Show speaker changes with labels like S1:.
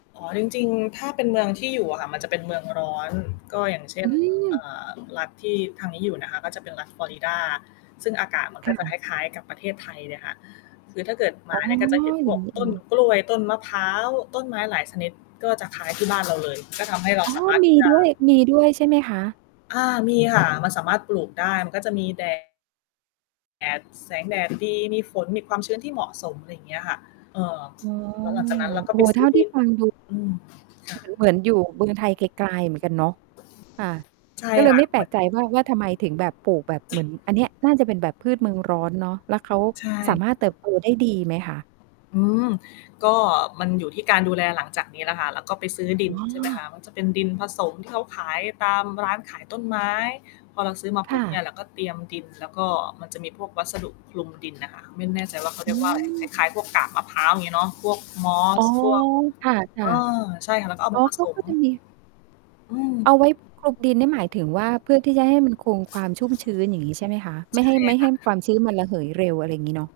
S1: อ๋อ จริง ๆ ถ้าเป็นเมืองที่อยู่อะค่ะ มันจะเป็นเมืองร้อน ก็อย่างเช่
S2: อื
S1: น เอ่
S2: ม
S1: อ รัฐที่ทางนี้อยู่นะคะ ก็จะเป็นรัฐฟลอริดา ซึ่งอากาศมัน
S2: ค
S1: ก็
S2: ่
S1: จะค
S2: ะ
S1: ล้าย ๆ กับประเทศไทยเลยค่ะ คือถ้าเกิดม
S2: อ
S1: า
S2: ๋อ
S1: เนี่ย ก็จะเห็นพ
S2: อย่
S1: ว
S2: าง
S1: ก
S2: งี้
S1: ต
S2: เอ
S1: ้น
S2: ง
S1: กล้วย ต้นมะพร้าว ต้นไม้หลายชนิด ก็จะคล้าย ที่บ้านเราเลย ก็ทำให้เรา
S2: อ๋อ
S1: สามารถ
S2: ม
S1: ที
S2: ี
S1: ่จะ
S2: ด้วย มีด้วยใช่ไหมคะ?
S1: อา มี ค่ะ มันสามารถปลูกได้ มันก็จะมี แดด แดด แสงแดด ดี มีฝน มีความชื้นที่เหมาะสม อะไรอย่างเงี้ยค่ะ เอ่อ
S2: อ๋อ
S1: แล้วหลังจากนั้น เราก
S2: โอ
S1: ็
S2: ้
S1: ไ
S2: โ
S1: ป
S2: ฮ
S1: ซ
S2: เ
S1: ื
S2: ท
S1: ้
S2: ่
S1: อ
S2: า
S1: ด
S2: ที่
S1: ิน
S2: ฟังดู
S1: อืม ค
S2: เ
S1: ่
S2: ห
S1: ะ
S2: มือน เหมือนอยู่เมืองไทยกลาย ๆ เหมือนกันเนาะ ค่ะ
S1: ใช่
S2: ก็เล
S1: ค
S2: ย
S1: ่ะ
S2: ไม่แ
S1: เ
S2: ป
S1: หม
S2: ล
S1: ื
S2: ก
S1: อน
S2: ใจว่า ว่าทำไมถึงแบบปลูกแบบ เหมือนอันเนี้ย น่าจะเป็นแบบพืชเมืองร้อนเนาะ แล้วเขา
S1: ใช
S2: สา
S1: ่
S2: มารถเติบ โต ได้ดีไหมคะ?
S1: อืม ก็ มันอยู่ที่การดูแลหลังจากนี้แหละค่ะ เราก็ไปซื้อดิ
S2: อ
S1: น ใช่ไหมค
S2: ๋อ
S1: ะ มันจะเป็นดินผสม ที่เขาขายตามร้านขายต้นไม้ พอเราซื้อมา
S2: ค
S1: ปุ
S2: ่
S1: ๊บเนี่
S2: ะ
S1: ย เราก็เตรียมดิน แล้วก็มันจะมีพวกวัสดุ คลุมดินอะค่ะ ไม่แน่ใจ ว่าเค้าเ
S2: อ
S1: ร
S2: ื
S1: ียกว่าอะไร ค
S2: ม
S1: ล้าย ๆ พวกกาบมะพร้าว อย่างงี้เนาะ พวกมอ
S2: อ๋
S1: ส
S2: อ
S1: พวก
S2: ค่ะ
S1: เออ ใช่ค่ะ แล้วก็ เอ
S2: ๆ
S1: า
S2: อ๋
S1: ม
S2: อ
S1: าผ
S2: เขา
S1: ส
S2: ก
S1: ม
S2: ็จะมี
S1: อืม
S2: เอาไว้คลุมดิน นี่หมายถึงว่า เพื่อที่จะให้มันคงความชุ่มชื้น อย่างงี้ใช่ไหมคะ? ไม
S1: ใช
S2: ่ให
S1: ่
S2: ้ ไม่
S1: ค
S2: ให้
S1: ่ะ
S2: ความชื้นมันระเหยเร็ว อะไรอย่างงี้เนาะ